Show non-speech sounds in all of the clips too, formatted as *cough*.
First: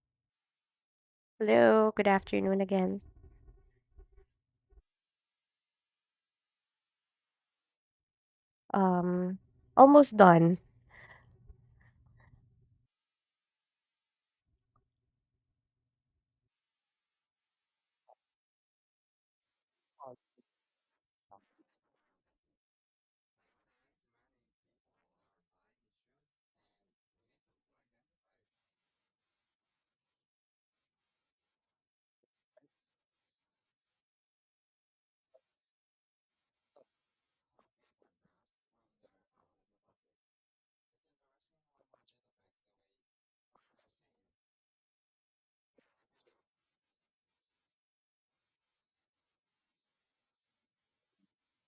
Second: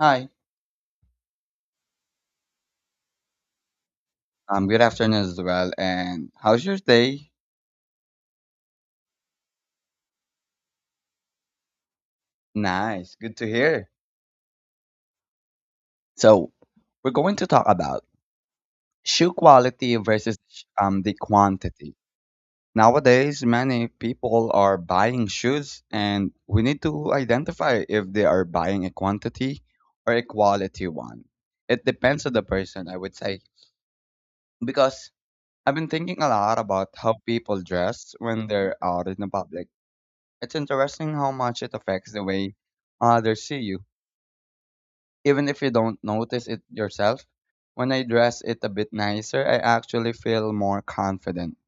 Hi. Hello, good afternoon again. Good afternoon as well. And how's your day? Um, Almost done. Nice. Good to hear. So, we're going to talk about shoe quality versus the quantity. Nowadays, many people are buying shoes, and we need to identify if they are buying a quantity or a quality one. It depends on the person, I would say, because I've been thinking a lot about how people dress when they're out in the public. It's interesting how much it affects the way others see you, even if you don't notice it yourself. When I dress it a bit nicer, I actually feel more confident,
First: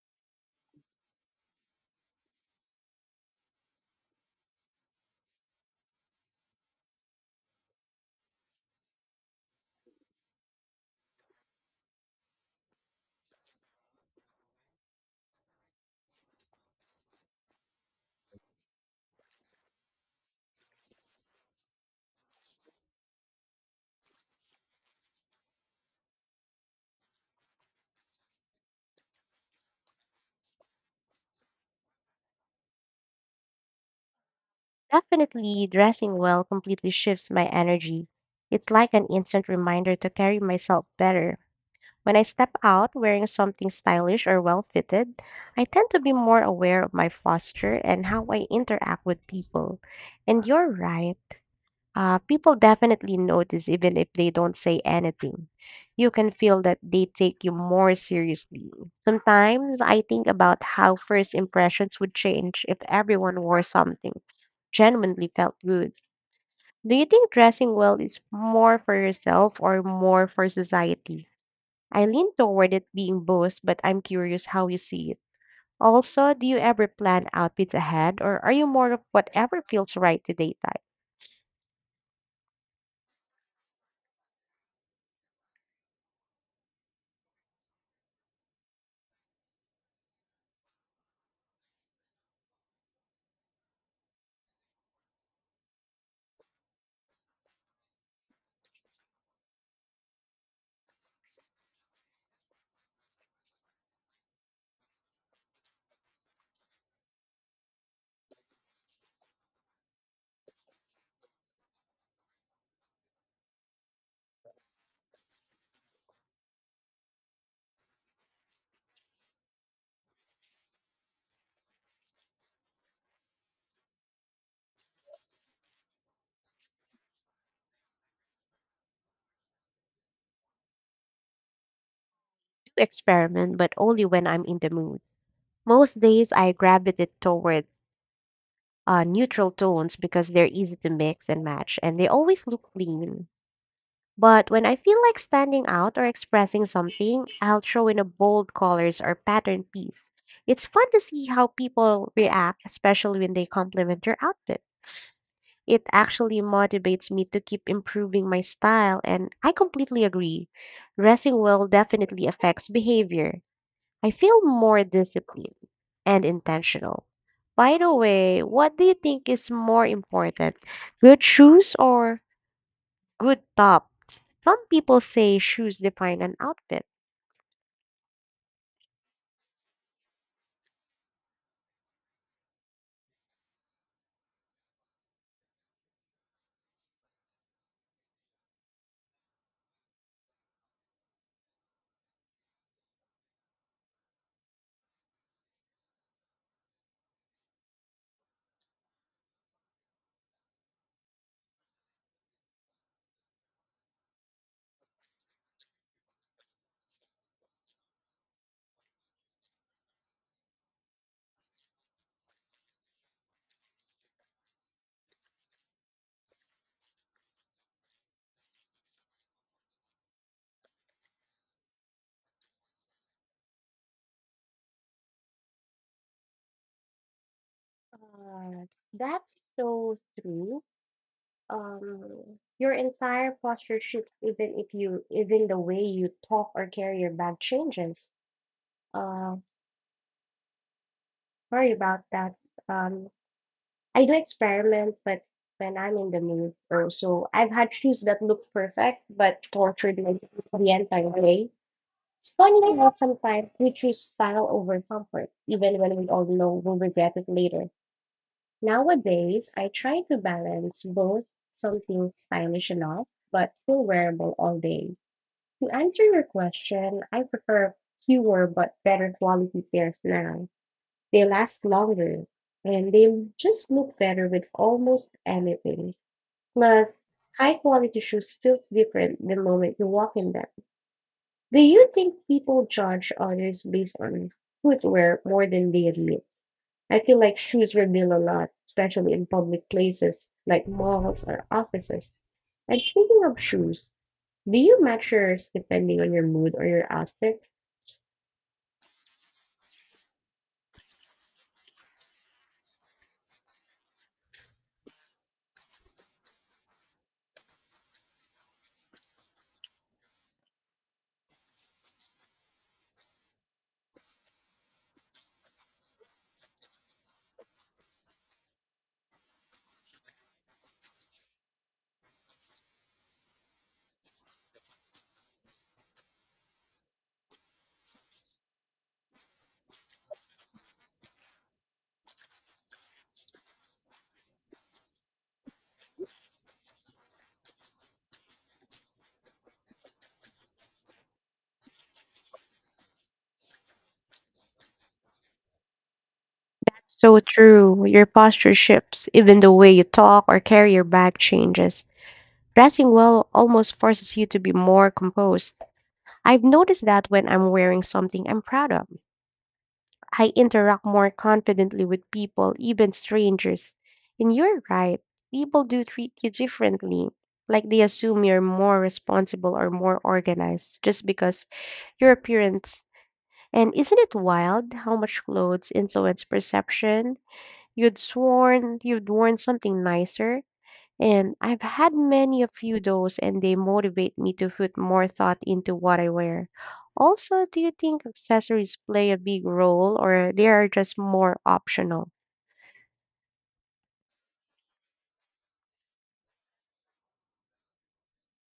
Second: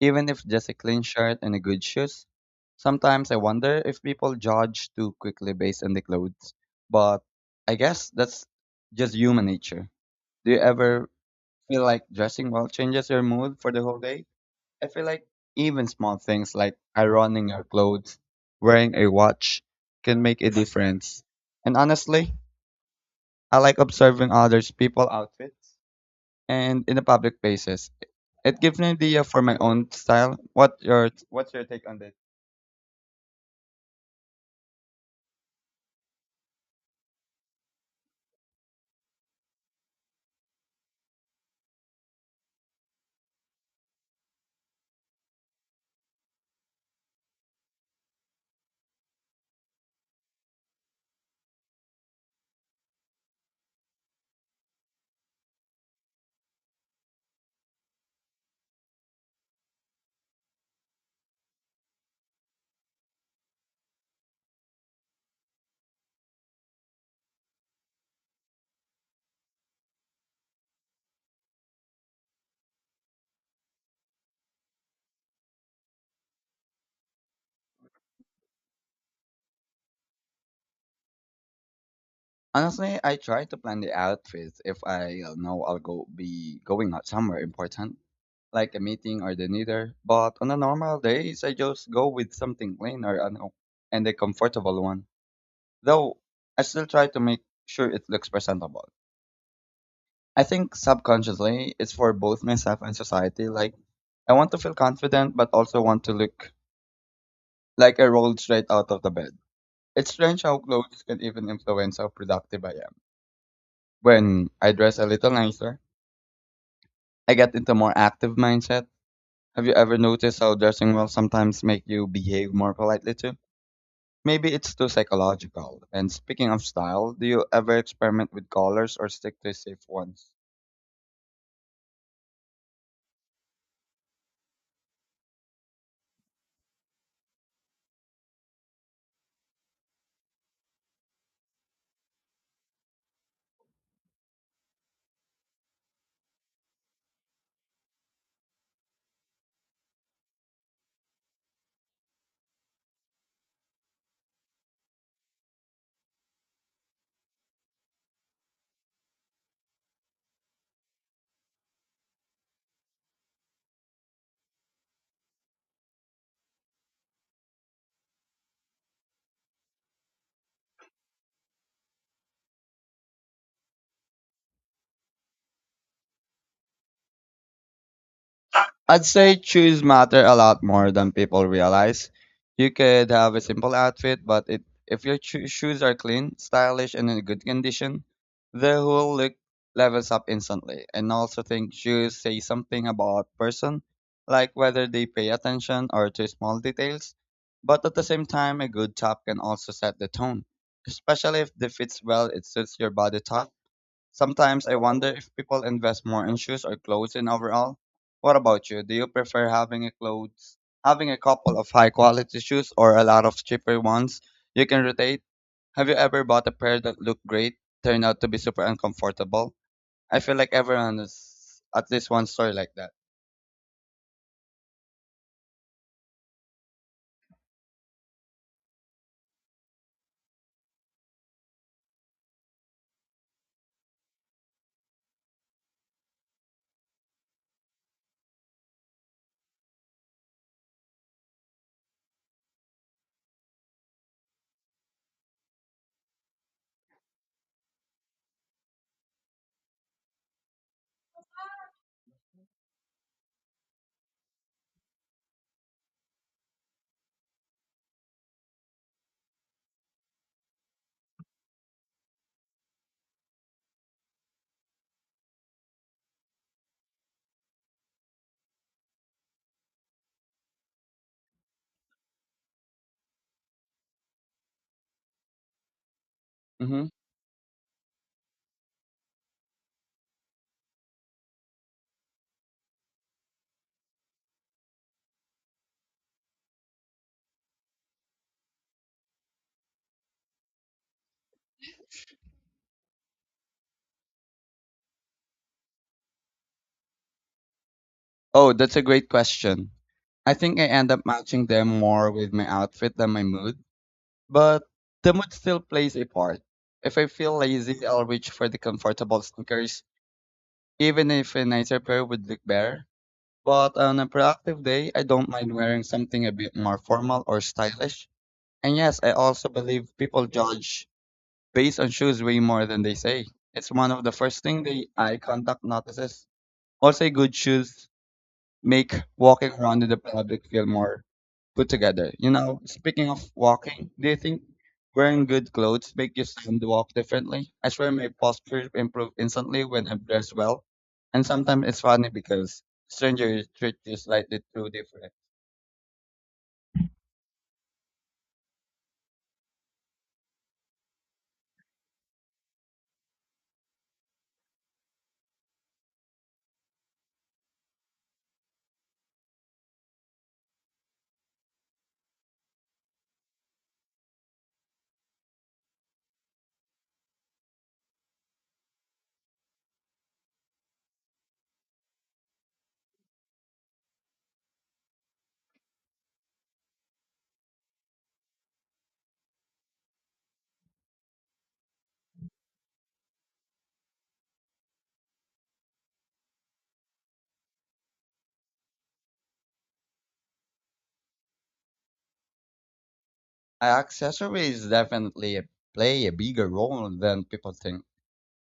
even if just a clean shirt and a good shoes. Sometimes I wonder if people judge too quickly based on the clothes, but I guess that's just human nature. Do you ever feel like dressing well changes your mood for the whole day? I feel like even small things like ironing your clothes, wearing a watch, can make a difference. And honestly, I like observing others' people outfits and in the public places. It gives me an idea for my own style. What's your take on this? Definitely dressing well completely shifts my energy. It's like an instant reminder to carry myself better. When I step out wearing something stylish or well fitted, I tend to be more aware of my posture and how I interact with people. And you're right. People definitely notice even if they don't say anything. You can feel that they take you more seriously. Sometimes I think about how first impressions would change if everyone wore something genuinely felt good. Do you think dressing well is more for yourself or more for society? I lean toward it being both, but I'm curious how you see it. Also, do you ever plan outfits ahead or are you more of whatever feels right today type? Honestly, I try to plan the outfits if I know I'll go be going out somewhere important, like a meeting or the dinner. But on the normal days, I just go with something plain or and a comfortable one, though I still try to make sure it looks presentable. I think subconsciously it's for both myself and society. Like I want to feel confident but also want to look like I rolled straight out of the bed. It's strange how clothes can even influence how productive I am. When I dress a little nicer, I get into more active mindset. Have you ever noticed how dressing well sometimes make you behave more politely too? Maybe it's too psychological. And speaking of style, do you ever experiment with colors or stick to safe ones? To experiment, but only when I'm in the mood. Most days, I gravitate toward neutral tones because they're easy to mix and match, and they always look clean. But when I feel like standing out or expressing something, I'll throw in a bold colors or pattern piece. It's fun to see how people react, especially when they compliment your outfit. It actually motivates me to keep improving my style, and I completely agree. Dressing well definitely affects behavior. I feel more disciplined and intentional. By the way, what do you think is more important, good shoes or good tops? Some people say shoes define an outfit. I'd say shoes matter a lot more than people realize. You could have a simple outfit, but it, if your shoes are clean, stylish, and in good condition, the whole look levels up instantly. And I also think shoes say something about person, like whether they pay attention or to small details. But at the same time, a good top can also set the tone, especially if it fits well, it suits your body type. Sometimes I wonder if people invest more in shoes or clothes in overall. What about you? Do you prefer having a clothes, having a couple of high quality shoes or a lot of cheaper ones you can rotate? Have you ever bought a pair that looked great, turned out to be super uncomfortable? I feel like everyone is at least one story like that. Uh, that's so true. Um, your entire posture shifts, even if even the way you talk or carry your bag changes. Uh, Sorry about that. Um, I do experiment, but when I'm in the mood, or so I've had shoes that look perfect but tortured me the entire way. It's funny how sometimes we choose style over comfort, even when we all know we'll regret it later. Nowadays, I try to balance both something stylish enough but still wearable all day. To answer your question, I prefer fewer but better quality pairs now. They last longer and they just look better with almost anything. Hmm. Plus, high quality shoes feels different the moment you walk in them. Do you think people judge others based on footwear more than they admit? I feel like shoes reveal a lot, especially in public places like malls or offices. And speaking of shoes, do you match yours depending on your mood or your outfit? Oh, that's a great question. I think I end up matching them more with my outfit than my mood. But the mood still plays a part. If I feel lazy, I'll reach for the comfortable sneakers, even if a nicer pair would look better. But on a productive day, I don't mind wearing something a bit more formal or stylish. And yes, I also believe people judge based on shoes way more than they say. It's one of the first thing the eye contact notices. Also, good shoes make walking around in the public feel more put together. You know, speaking of walking, do you think wearing good clothes make you stand to walk differently? I swear my posture improved instantly when I'm dressed well. And sometimes it's funny because strangers treat you slightly too different. So true. Your posture shifts, even the way you talk or carry your bag changes. Dressing well almost forces you to be more composed. I've noticed that when I'm wearing something I'm proud of, I interact more confidently with people, even strangers. And you're right, people do treat you differently. Like they assume you're more responsible or more organized just because your appearance. And isn't it wild how much clothes influence perception? You'd sworn you'd worn something nicer. And I've had many of few those and they motivate me to put more thought into what I wear. Also, do you think accessories play a big role or they are just more optional? Accessories definitely play a bigger role than people think.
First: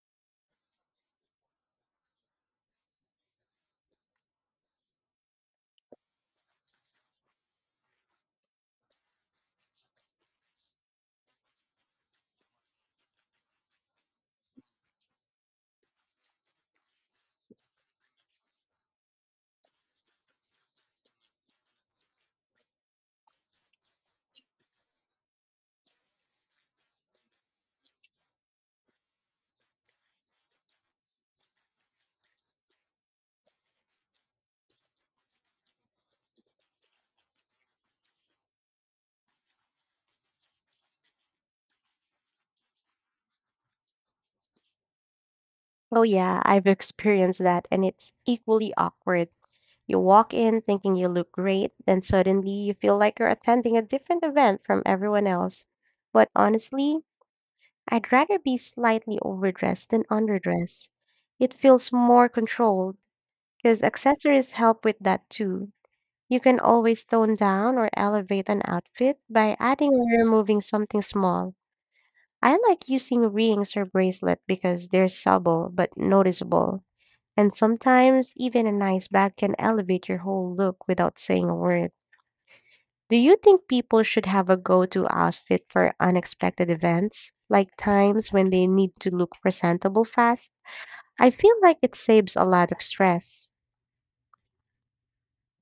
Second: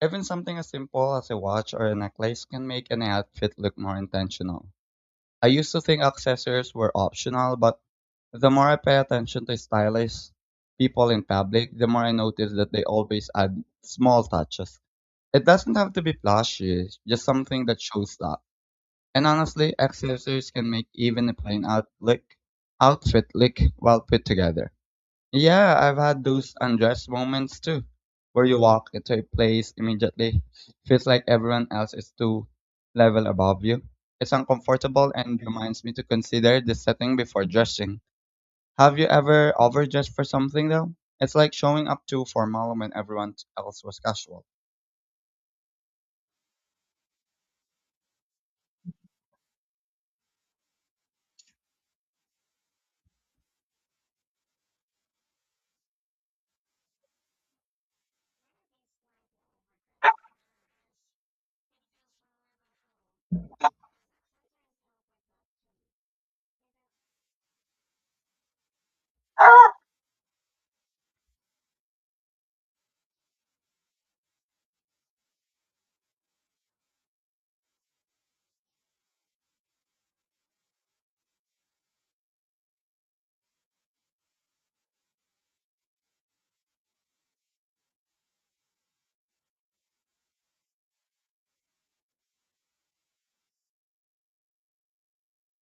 Even something as simple as a watch or a necklace can make an outfit look more intentional. I used to think accessories were optional, but the more I pay attention to stylish people in public, the more I notice that they always add small touches. It doesn't have to be flashy, just something that shows up. And honestly, accessories can make even a outfit look well put together. Yeah, I've had those undressed moments too, where you walk into a place immediately, feels like everyone else is two level above you. It's uncomfortable and reminds me to consider the setting before dressing. Have you ever overdressed for something though? It's like showing up too formal when everyone else was casual. Oh yeah, I've experienced that and it's equally awkward. You walk in thinking you look great, then suddenly you feel like you're attending a different event from everyone else. But honestly, I'd rather be slightly overdressed than underdressed. It feels more controlled because accessories help with that too. You can always tone down or elevate an outfit by adding or removing something small. I like using rings or bracelet because they're subtle but noticeable. And sometimes even a nice bag can elevate your whole look without saying a word. Do you think people should have a go to outfit for unexpected events, like times when they need to look presentable fast? I feel like it saves a lot of stress.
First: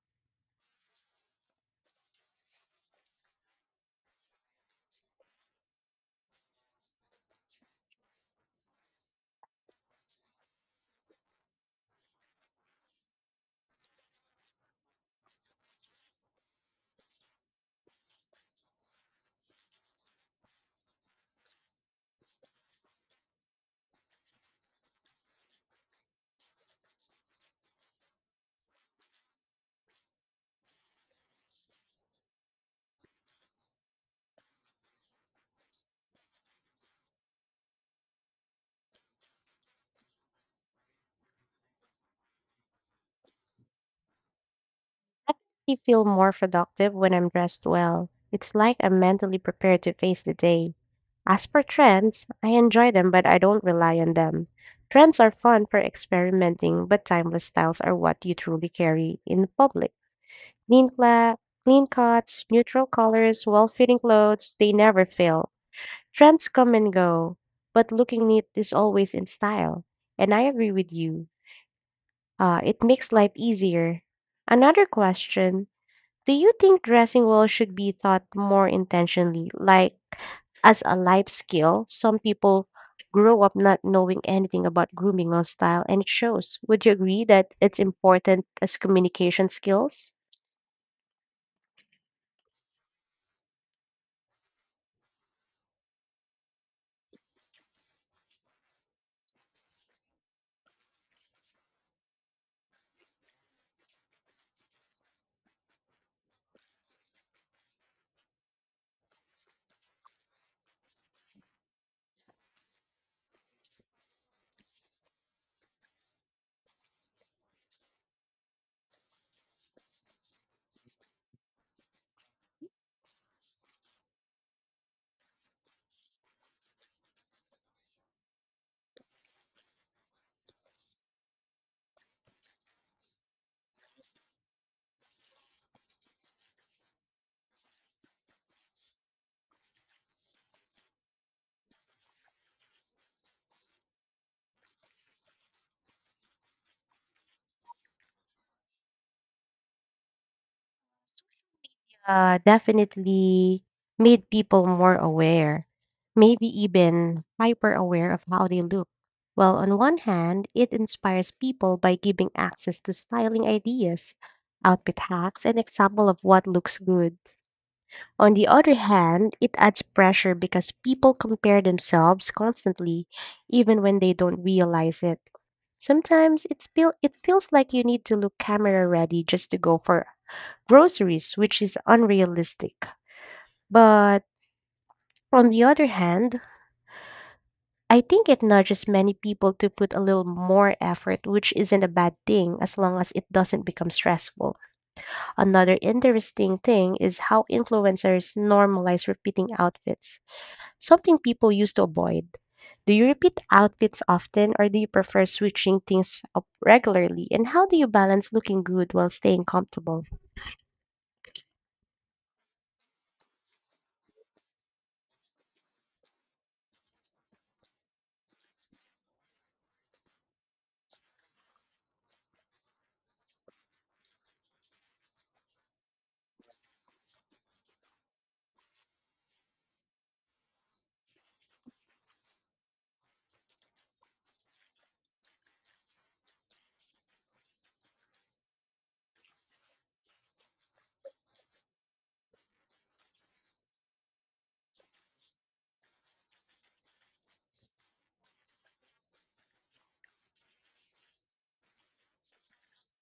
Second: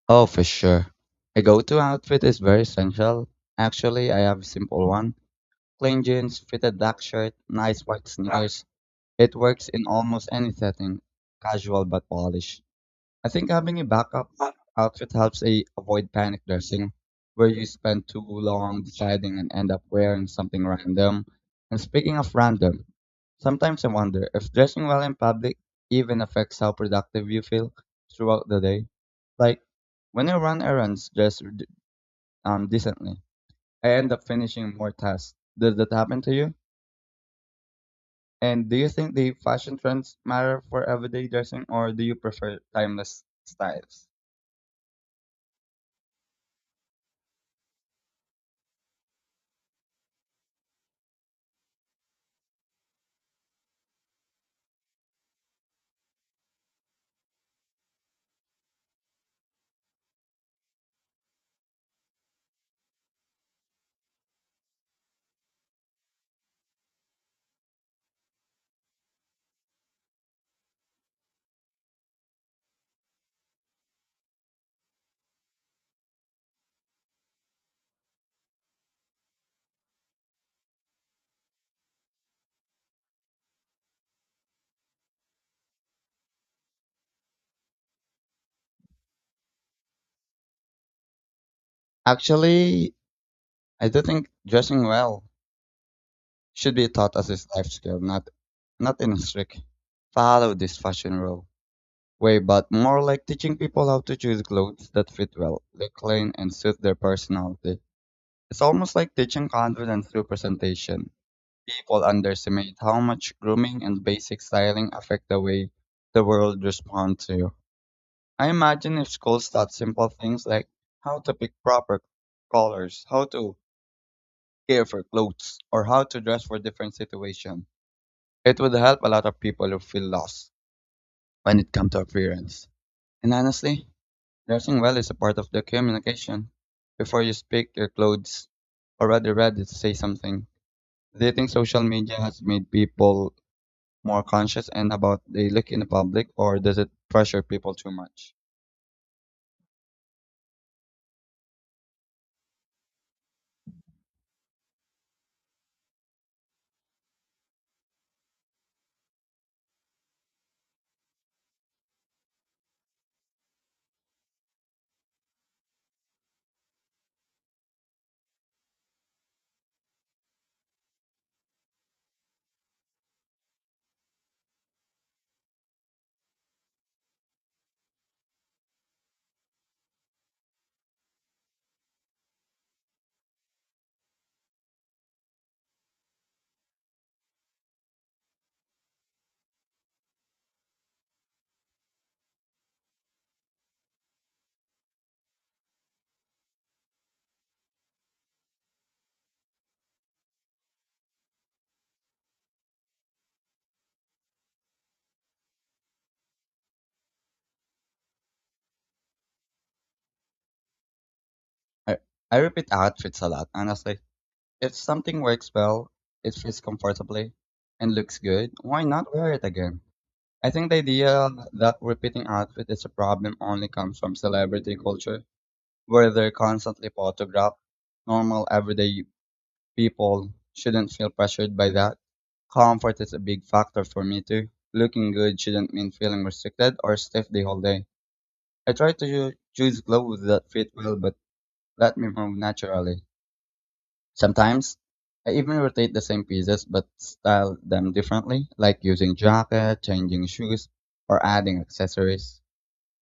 Oh, for sure. A go-to outfit is very essential. Actually, I have a simple one. Plain jeans, fitted black shirt, nice white sneakers. It works in almost any setting, casual but polished. I think having a backup outfit helps a avoid panic dressing, where you spend too long deciding and end up wearing something random. And speaking of random, sometimes I wonder if dressing well in public even affects how productive you feel throughout the day. Like when I run errands dressed decently, I end up finishing more tasks. Does that happen to you? And do you think the fashion trends matter for everyday dressing or do you prefer timeless styles? I actually feel more productive when I'm dressed well. It's like I'm mentally prepared to face the day. As for trends, I enjoy them, but I don't rely on them. Trends are fun for experimenting, but timeless styles are what you truly carry in public. Clean, cla- Clean cuts, neutral colors, well fitting clothes, they never fail. Trends come and go, but looking neat is always in style. And I agree with you. It makes life easier. Another question. Do you think dressing well should be taught more intentionally, like as a life skill? Some people grow up not knowing anything about grooming or style, and it shows. Would you agree that it's important as communication skills? Actually, I do think dressing well should be taught as a life skill, not in a strict follow this fashion rule way, but more like teaching people how to choose clothes that fit well, look clean, and suit their personality. It's almost like teaching confidence through presentation. People underestimate how much grooming and basic styling affect the way the world responds to you. I imagine if schools taught simple things like how to pick proper colors, how to care for clothes, or how to dress for different situations, it would help a lot of people who feel lost when it comes to appearance. And honestly, dressing well is a part of the communication. Before you speak, your clothes already ready to say something. Do you think social media has made people more conscious and about they look in the public, or does it pressure people too much? Definitely made people more aware, maybe even hyper aware of how they look. Well, on one hand, it inspires people by giving access to styling ideas, outfit hacks, and example of what looks good. On the other hand, it adds pressure because people compare themselves constantly, even when they don't realize it. Sometimes it feels like you need to look camera ready just to go for groceries, which is unrealistic. But on the other hand, I think it nudges many people to put a little more effort, which isn't a bad thing as long as it doesn't become stressful. Another interesting thing is how influencers normalize repeating outfits. Something people used to avoid. Do you repeat outfits often or do you prefer switching things up regularly? And how do you balance looking good while staying comfortable? I, I repeat outfits a lot, honestly. If something works well, it fits comfortably, and looks good, why not wear it again? I think the idea that repeating outfit is a problem only comes from celebrity culture, where they're constantly photographed. Normal, everyday people shouldn't feel pressured by that. Comfort is a big factor for me too. Looking good shouldn't mean feeling restricted or stiff the whole day. I try to choose clothes that fit well but let me move naturally. Sometimes I even rotate the same pieces but style them differently, like using jacket, changing shoes, or adding accessories.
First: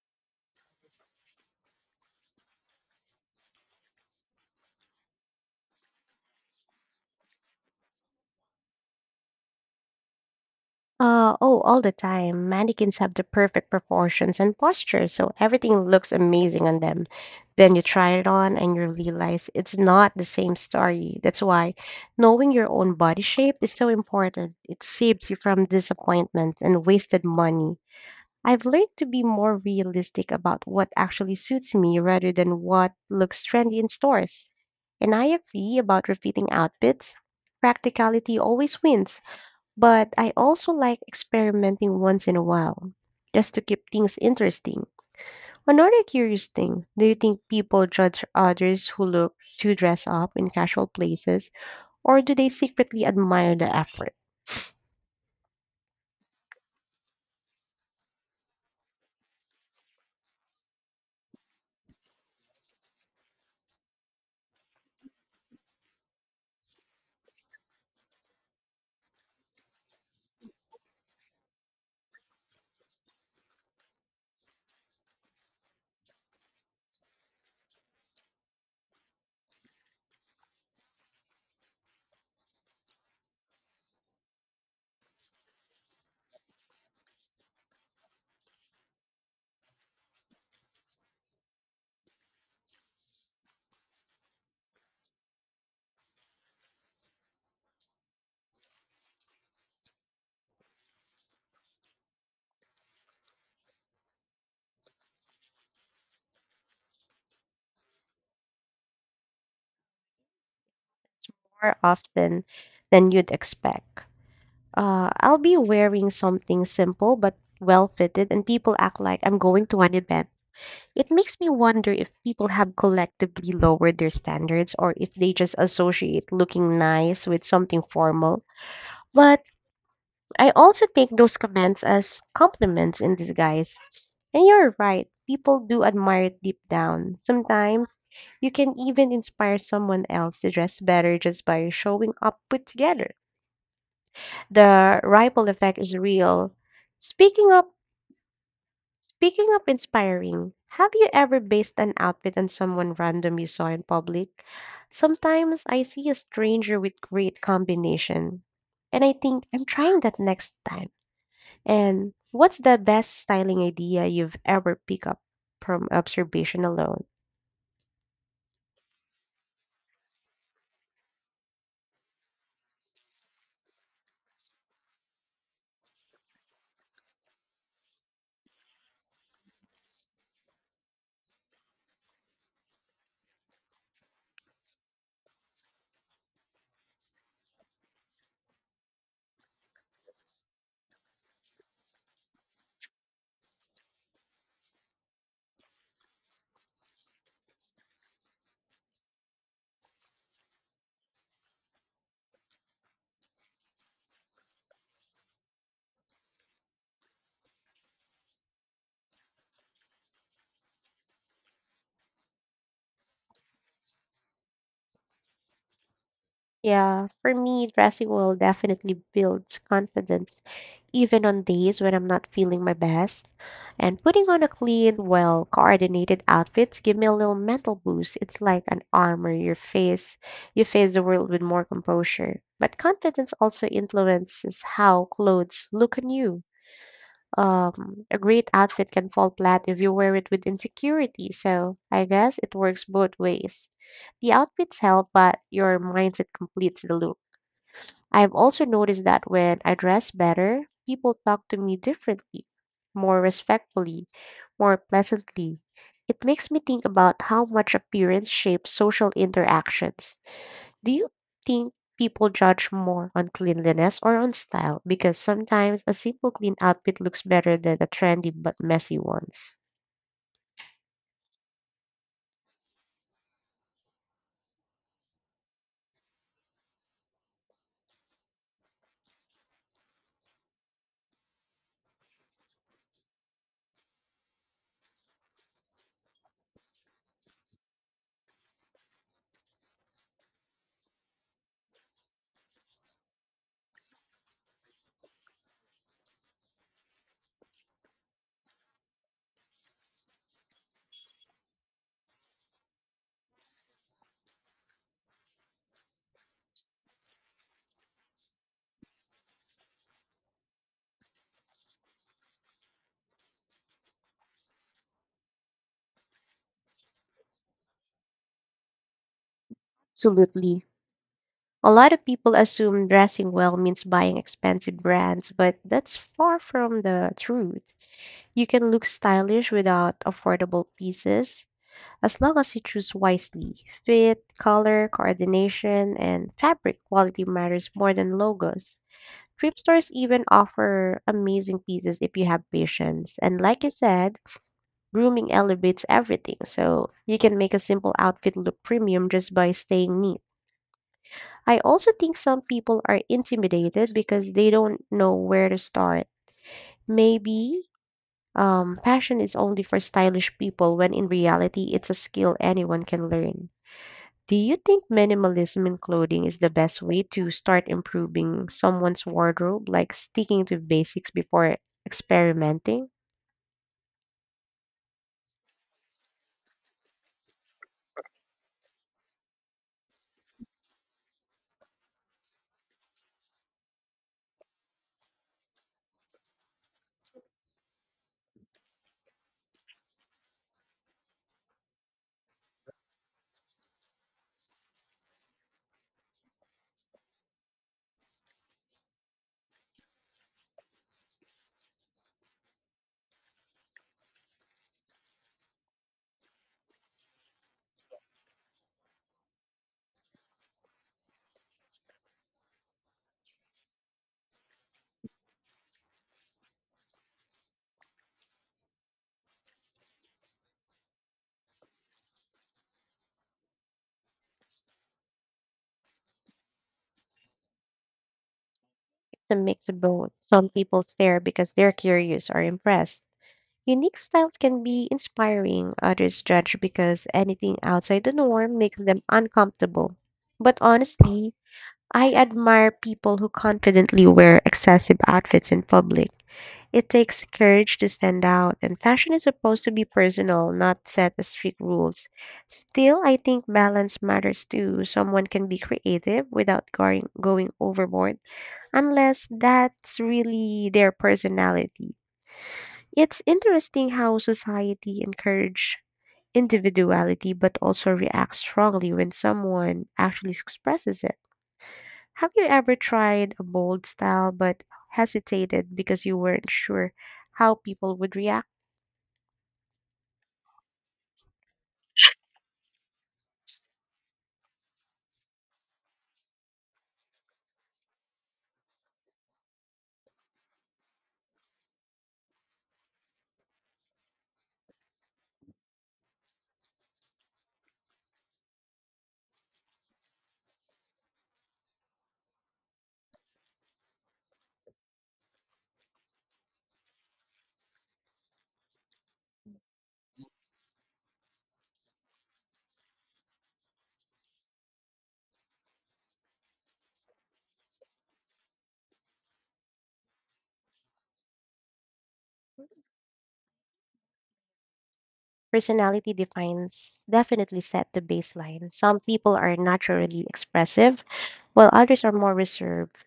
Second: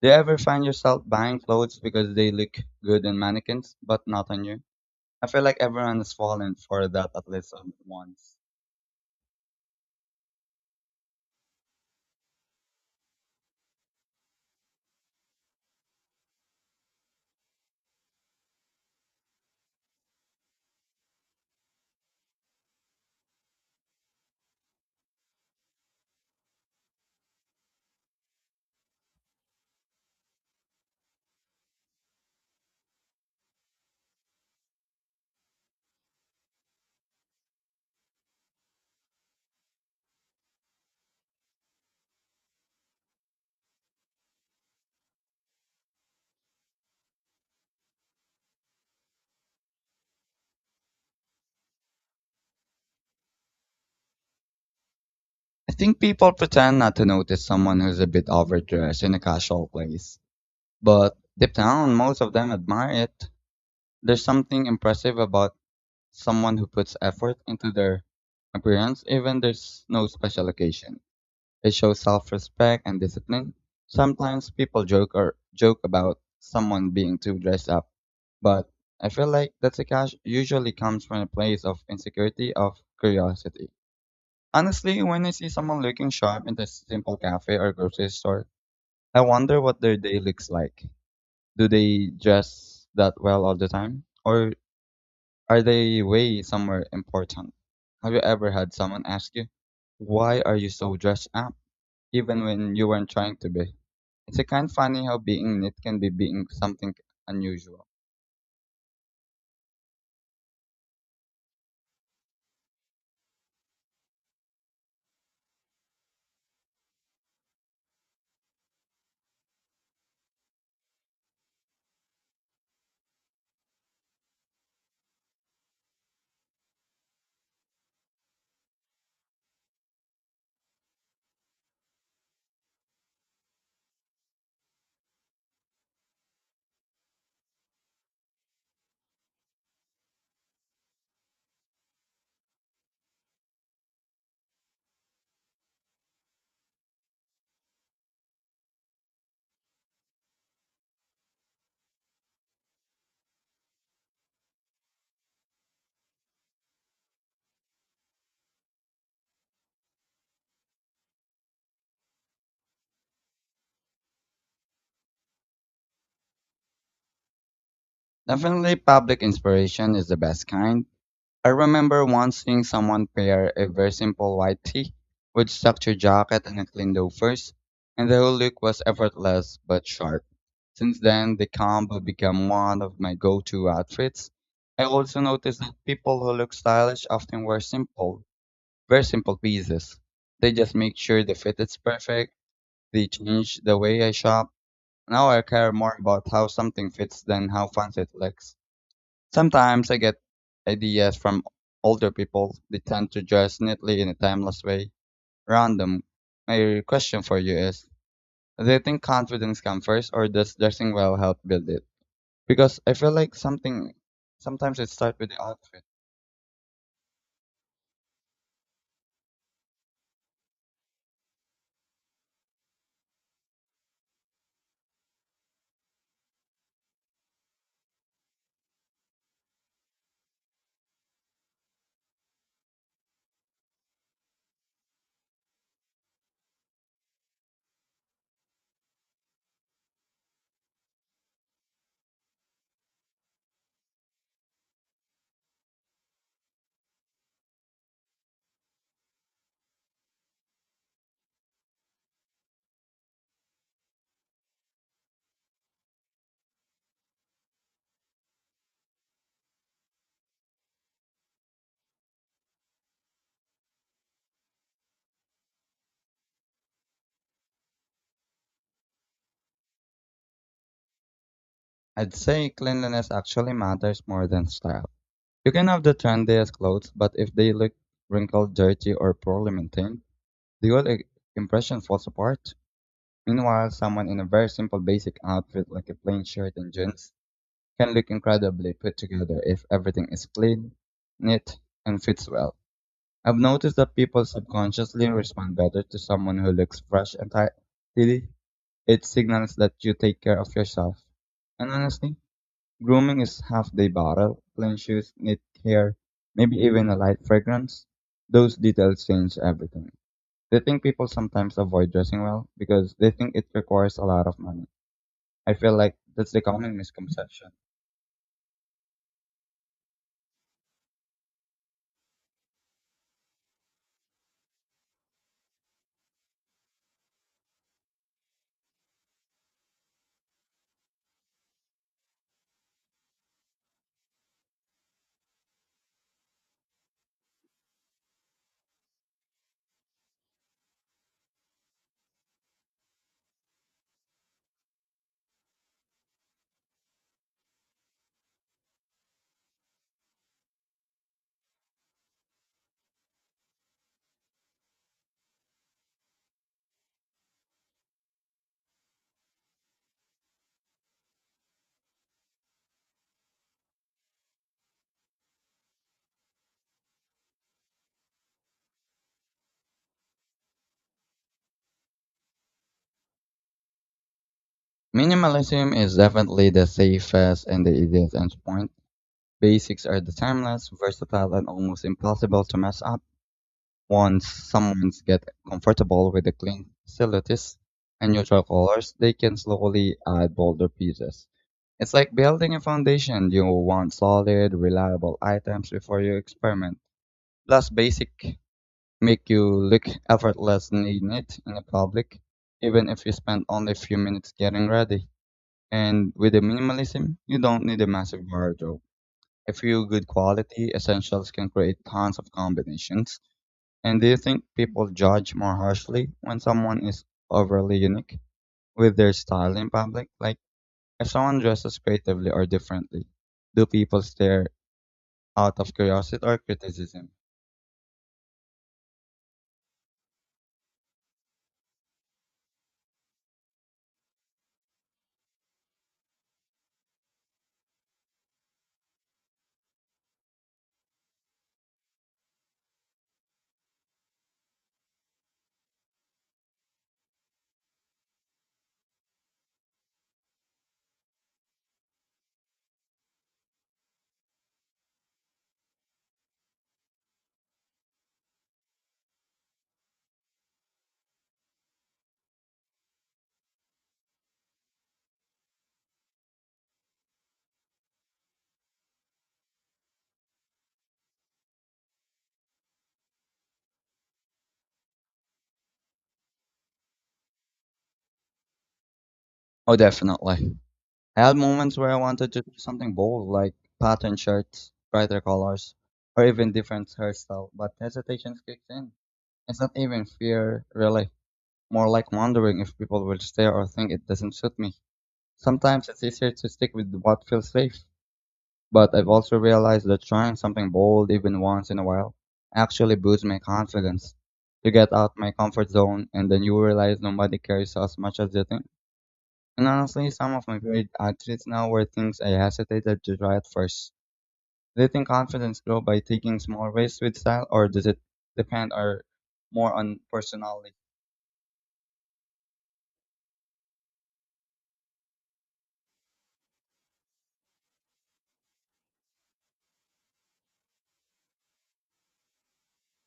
Do you ever find yourself buying clothes because they look good in mannequins but not on you? I feel like everyone has fallen for that at least once. Oh, all the time. Mannequins have the perfect proportions and posture, so everything looks amazing on them. Then you try it on and you realize it's not the same story. That's why knowing your own body shape is so important. It saves you from disappointment and wasted money. I've learned to be more realistic about what actually suits me rather than what looks trendy in stores. And I agree about repeating outfits. Practicality always wins, but I also like experimenting once in a while, just to keep things interesting. Another curious thing, do you think people judge others who look too dressed up in casual places, or do they secretly admire the effort I think people pretend not to notice someone who's a bit overdressed in a casual place, but deep down, most of them admire it. There's something impressive about someone who puts effort into their appearance even there's no special occasion. It shows self-respect and discipline. Sometimes people joke about someone being too dressed up, but I feel like that's a cash usually comes from a place of insecurity of curiosity. Honestly, when I see someone looking sharp in a simple cafe or grocery store, I wonder what their day looks like. Do they dress that well all the time? Or are they way somewhere important? Have you ever had someone ask you, why are you so dressed up, even when you weren't trying to be? It's a kind of funny how being knit can be being something unusual. more often than you'd expect? I'll be wearing something simple but well fitted, and people act like I'm going to an event. It makes me wonder if people have collectively lowered their standards or if they just associate looking nice with something formal. But I also take those comments as compliments in disguise. And you're right, people do admire it deep down. Sometimes you can even inspire someone else to dress better just by showing up put together. The ripple effect is real. Speaking up, speaking up inspiring. Have you ever based an outfit on someone random you saw in public? Sometimes I see a stranger with great combination and I think I'm trying that next time. And what's the best styling idea you've ever picked up from observation alone? Definitely public inspiration is the best kind. I remember once seeing someone pair a very simple white tee with structured jacket and a clean loafers, and the whole look was effortless but sharp. Since then, the combo became one of my go-to outfits. I also noticed that people who look stylish often wear simple, very simple pieces. They just make sure the fit is perfect. They change the way I shop. Now I care more about how something fits than how fancy it looks. Sometimes I get ideas from older people. They tend to dress neatly in a timeless way. Random. My question for you is, do you think confidence comes first or does dressing well help build it? Because I feel like something sometimes it starts with the outfit. Yeah, for me, dressing will definitely builds confidence even on days when I'm not feeling my best. And putting on a clean, well coordinated outfits give me a little mental boost. It's like an armor your face you face the world with more composure. But confidence also influences how clothes look on you. A great outfit can fall flat if you wear it with insecurity, so I guess it works both ways. The outfits help, but your mindset completes the look. I've also noticed that when I dress better, people talk to me differently, more respectfully, more pleasantly. It makes me think about how much appearance shapes social interactions. Do you think people judge more on cleanliness or on style? Because sometimes a simple clean outfit looks better than a trendy but messy ones. I'd say cleanliness actually matters more than style. You can have the trendiest clothes, but if they look wrinkled, dirty, or poorly maintained, the whole impression falls apart. Meanwhile, someone in a very simple basic outfit like a plain shirt and jeans can look incredibly put together if everything is clean, neat, and fits well. I've noticed that people subconsciously respond better to someone who looks fresh and tidy. It signals that you take care of yourself. And honestly, grooming is half the battle. Plain shoes, neat hair, maybe even a light fragrance. Those details change everything. Do you think people sometimes avoid dressing well because they think it requires a lot of money? I feel like that's the common misconception. Absolutely. A lot of people assume dressing well means buying expensive brands, but that's far from the truth. You can look stylish without affordable pieces as long as you choose wisely. Fit, color, coordination, and fabric quality matters more than logos. Thrift stores even offer amazing pieces if you have patience. And like you said, grooming elevates everything, so you can make a simple outfit look premium just by staying neat. I also think some people are intimidated because they don't know where to start. Maybe passion is only for stylish people when in reality it's a skill anyone can learn. Do you think minimalism in clothing is the best way to start improving someone's wardrobe, like sticking to basics before experimenting? Minimalism is definitely the safest and the easiest endpoint. Basics are the timeless, versatile, and almost impossible to mess up. Once someone's get comfortable with the clean silhouettes and neutral colors, they can slowly add bolder pieces. It's like building a foundation. You want solid, reliable items before you experiment. Plus, basic make you look effortlessly neat in the public, even if you spend only a few minutes getting ready. And with the minimalism, you don't need a massive wardrobe. A few good quality essentials can create tons of combinations. And do you think people judge more harshly when someone is overly unique with their style in public? Like, if someone dresses creatively or differently, do people stare out of curiosity or criticism? It's a mix of both. Some people stare because they're curious or impressed. Unique styles can be inspiring, others judge because anything outside the norm makes them uncomfortable. But honestly, I admire people who confidently wear excessive outfits in public. It takes courage to stand out, and fashion is supposed to be personal, not set as strict rules. Still, I think balance matters too. Someone can be creative without going overboard, unless that's really their personality. It's interesting how society encourages individuality but also reacts strongly when someone actually expresses it. Have you ever tried a bold style but hesitated because you weren't sure how people would react? Oh, definitely. I had moments where I wanted to do something bold, like patterned shirts, brighter colors, or even different hairstyle, but hesitation kicks in. It's not even fear, really. More like wondering if people will stare or think it doesn't suit me. Sometimes it's easier to stick with what feels safe. But I've also realized that trying something bold even once in a while actually boosts my confidence. You get out my comfort zone and then you realize nobody cares as much as you think. And honestly, some of my favorite outfits now were things I hesitated to try at first. Do you think confidence grows by taking small risks with style or does it depend or more on personality? Personality defines definitely set the baseline. Some people are naturally expressive, while others are more reserved.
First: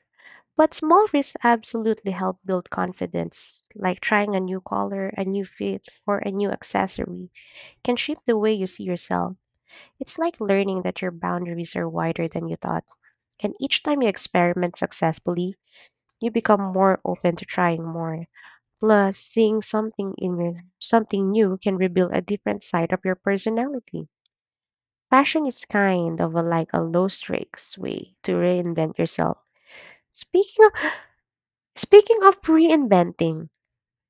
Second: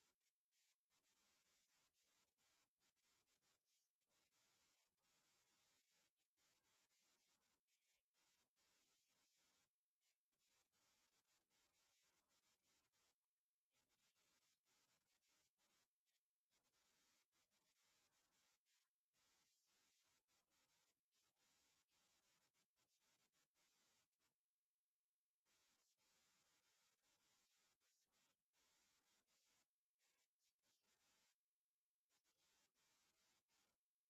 But small risks absolutely help build confidence, like trying a new color, a new fit, or a new accessory can shape the way you see yourself. It's like learning that your boundaries are wider than you thought. And each time you experiment successfully, you become more open to trying more. Plus, seeing something in something new can reveal a different side of your personality. Fashion is kind of like a low stakes way to reinvent yourself. Speaking of, speaking of reinventing,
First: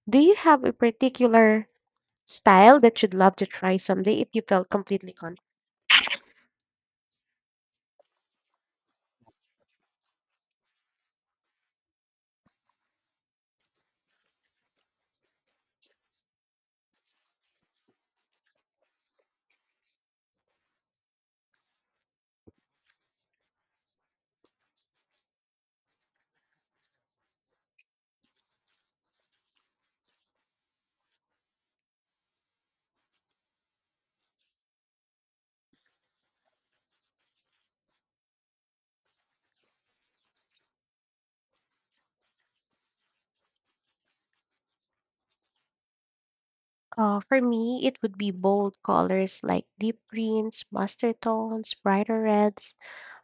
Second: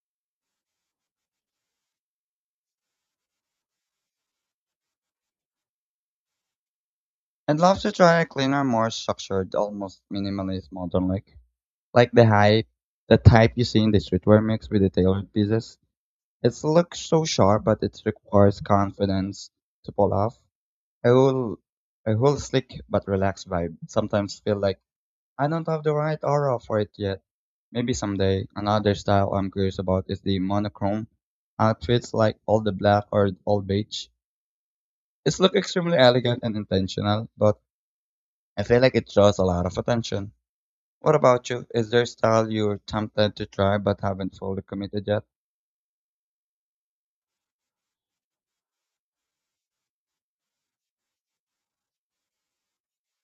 do you have a particular style that you'd love to try someday if you felt completely confident? I'd love to try a cleaner, more structured, almost minimalist modern look, like the hype, the type you see in the streetwear mix with the tailored pieces. It looks so sharp, but it requires confidence to pull off. A whole, a whole slick but relaxed vibe. Sometimes feel like I don't have the right aura for it yet. Maybe someday. Another style I'm curious about is the monochrome outfits, like all the black or all beige. It's look extremely elegant and intentional, but I feel like it draws a lot of attention. What about you? Is there style you're tempted to try but haven't fully committed yet? For me, it would be bold colors like deep greens, mustard tones, brighter reds.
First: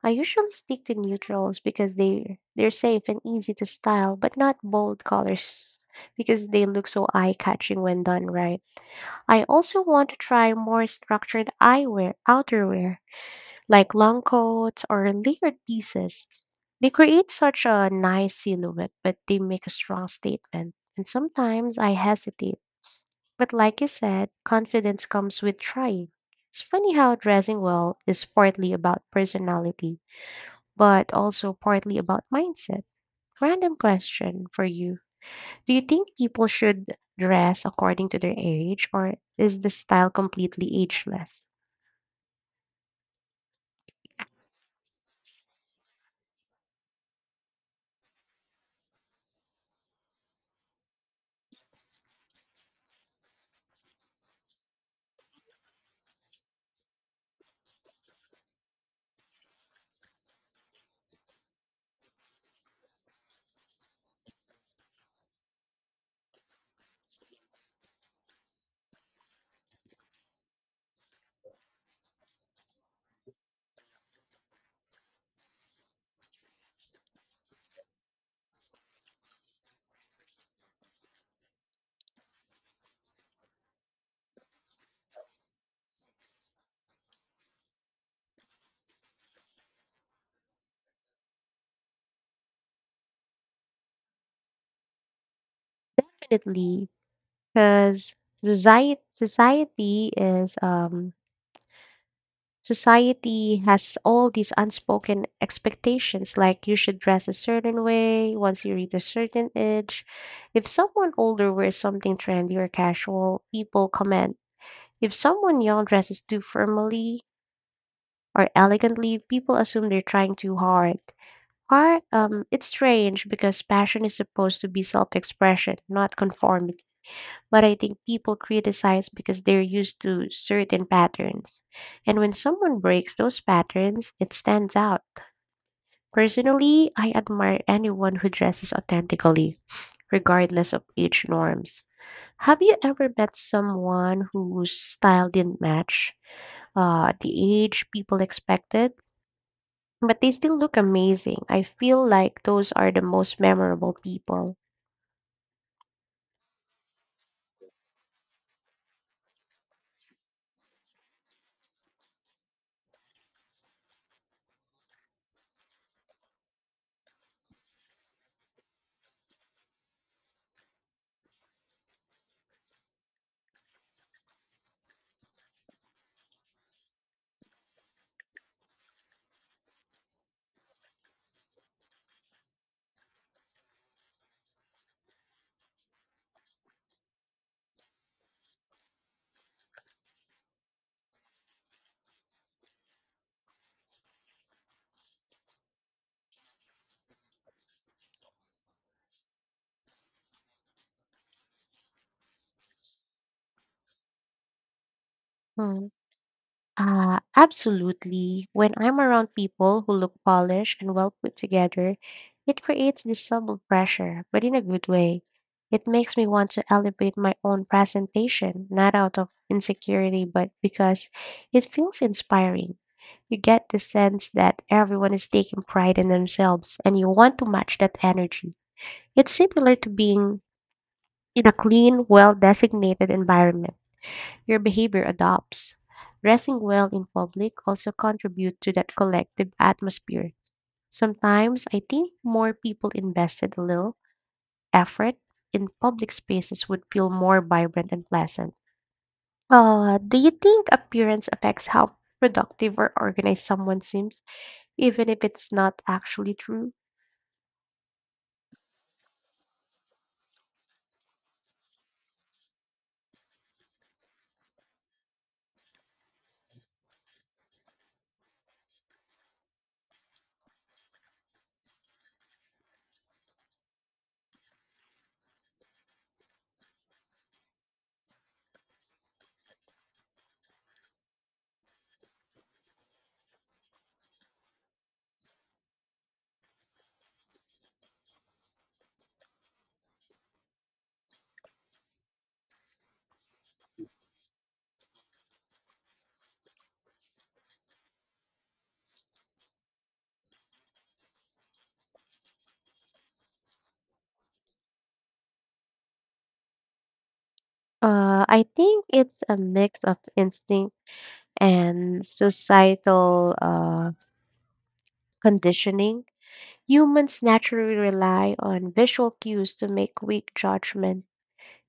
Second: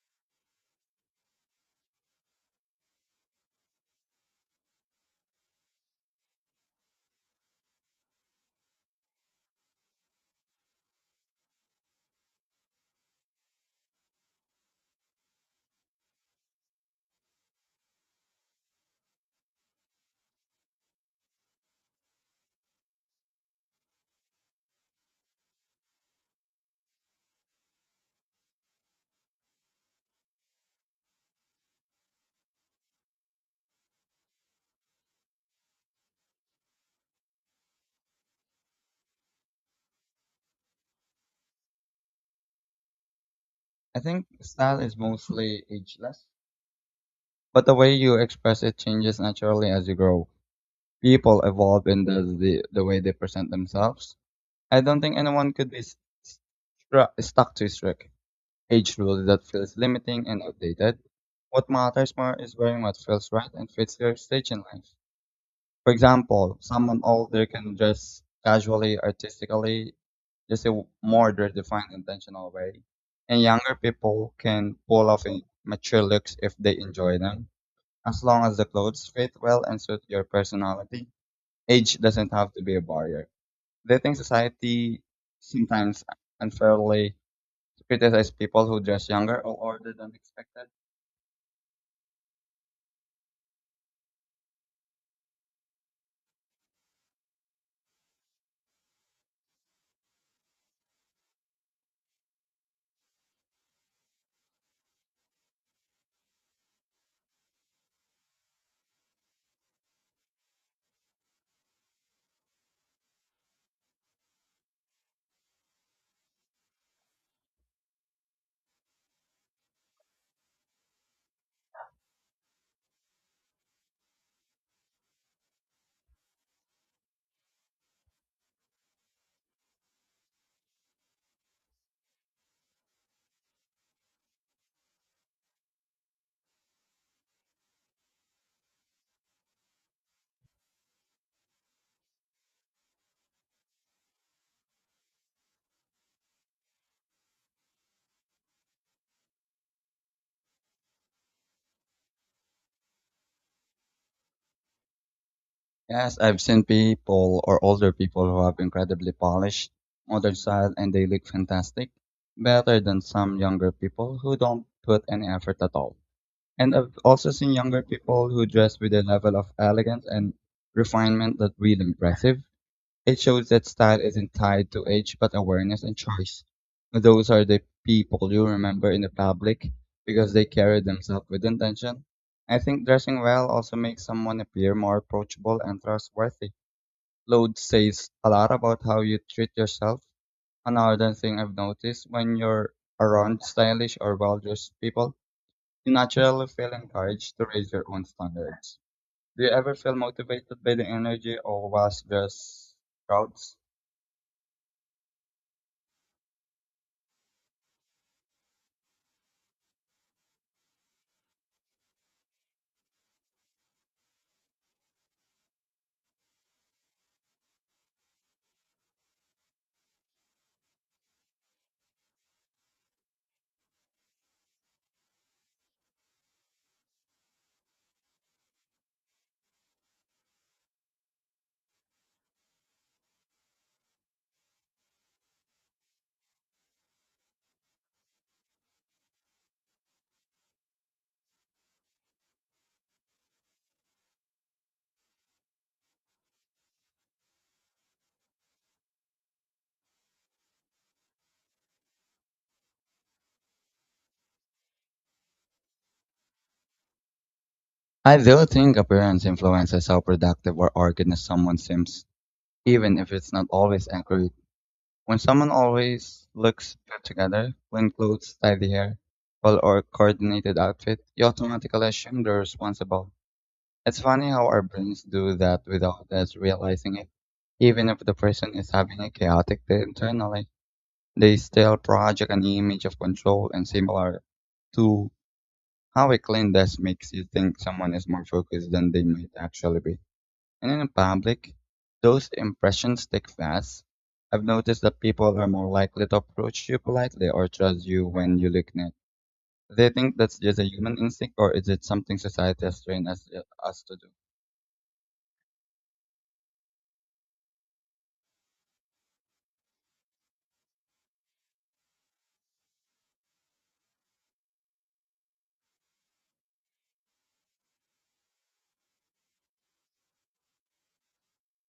I usually stick to neutrals because they're safe and easy to style, but not bold colors because they look so eye-catching when done right. I also want to try more structured eyewear, outerwear, like long coats or layered pieces. They create such a nice silhouette, but they make a strong statement. And sometimes I hesitate. But like you said, confidence comes with trying. It's funny how dressing well is partly about personality but also partly about mindset. Random question for you. Do you think people should dress according to their age, or is the style completely ageless? I think style is mostly ageless, but the way you express it changes naturally as you grow. People evolve in the way they present themselves. I don't think anyone could be stuck to a strict age rule that feels limiting and outdated. What matters more is wearing what feels right and fits your stage in life. For example, someone older can dress casually, artistically, just a more their defined intentional way. And younger people can pull off mature looks if they enjoy them. As long as the clothes fit well and suit your personality, age doesn't have to be a barrier. They think society sometimes unfairly criticizes people who dress younger or older than expected. Definitely, because society society is um society has all these unspoken expectations. Like you should dress a certain way once you reach a certain age. If someone older wears something trendy or casual, people comment. If someone young dresses too formally or elegantly, people assume they're trying too hard. It's strange because passion is supposed to be self-expression, not conformity. But I think people criticize because they're used to certain patterns. And when someone breaks those patterns, it stands out. Personally, I admire anyone who dresses authentically, regardless of age norms. Have you ever met someone whose style didn't match the age people expected, but they still look amazing? I feel like those are the most memorable people. Yes, I've seen people or older people who have incredibly polished modern style and they look fantastic, better than some younger people who don't put any effort at all. And I've also seen younger people who dress with a level of elegance and refinement that really impressive. It shows that style isn't tied to age, but awareness and choice. Those are the people you remember in the public because they carry themselves with intention. I think dressing well also makes someone appear more approachable and trustworthy. Clothes says a lot about how you treat yourself. Another thing I've noticed when you're around stylish or well dressed people, you naturally feel encouraged to raise your own standards. Do you ever feel motivated by the energy of well dressed crowds? Mm. Absolutely. When I'm around people who look polished and well put together, it creates this subtle pressure, but in a good way. It makes me want to elevate my own presentation, not out of insecurity, but because it feels inspiring. You get the sense that everyone is taking pride in themselves and you want to match that energy. It's similar to being in a clean, well designated environment, your behavior adopts. Dressing well in public also contributes to that collective atmosphere. Sometimes I think more people invested a little effort in public spaces would feel more vibrant and pleasant. Do you think appearance affects how productive or organized someone seems, even if it's not actually true? I do think appearance influences how productive or organized someone seems, even if it's not always accurate. When someone always looks put together, clean clothes, tidy hair, well or coordinated outfit, you automatically assume they're responsible. It's funny how our brains do that without us realizing it. Even if the person is having a chaotic day internally, they still project an image of control and similar to how a clean desk makes you think someone is more focused than they might actually be. And in public, those impressions stick fast. I've noticed that people are more likely to approach you politely or trust you when you look neat. Do you think that's just a human instinct, or is it something society has trained us to do? I think it's a mix of instinct and societal conditioning. Humans naturally rely on visual cues to make quick judgment.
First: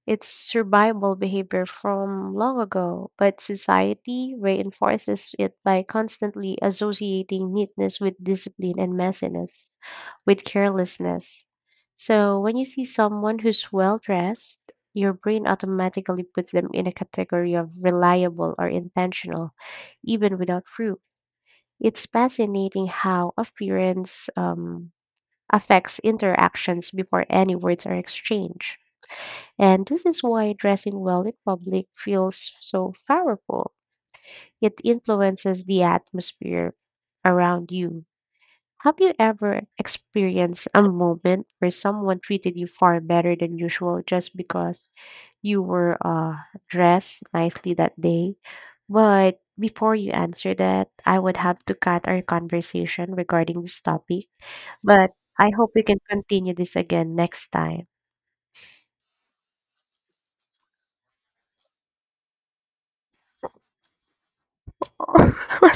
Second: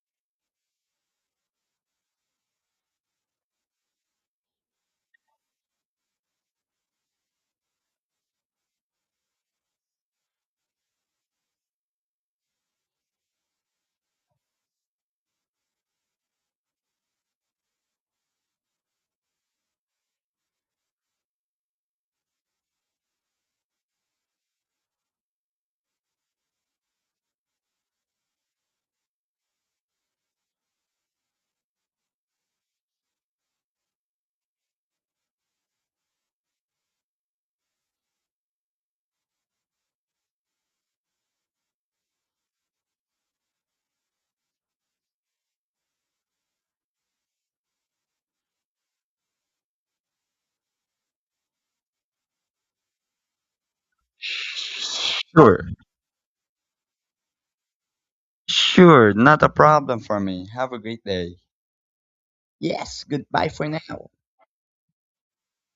It's survival behavior from long ago, but society reinforces it by constantly associating neatness with discipline and messiness with carelessness. So when you see someone who's well dressed, your brain automatically puts them in a category of reliable or intentional, even without proof. It's fascinating how appearance affects interactions before any words are exchanged. And this is why dressing well in public feels so powerful. It influences the atmosphere around you. Have you ever experienced a moment where someone treated you far better than usual just because you were dressed nicely that day? But before you answer that, I would have to cut our conversation regarding this topic. But I Sure, hope we can continue this again next time. sure, not a problem for me. Have a great day. Yes, goodbye for now. *laughs*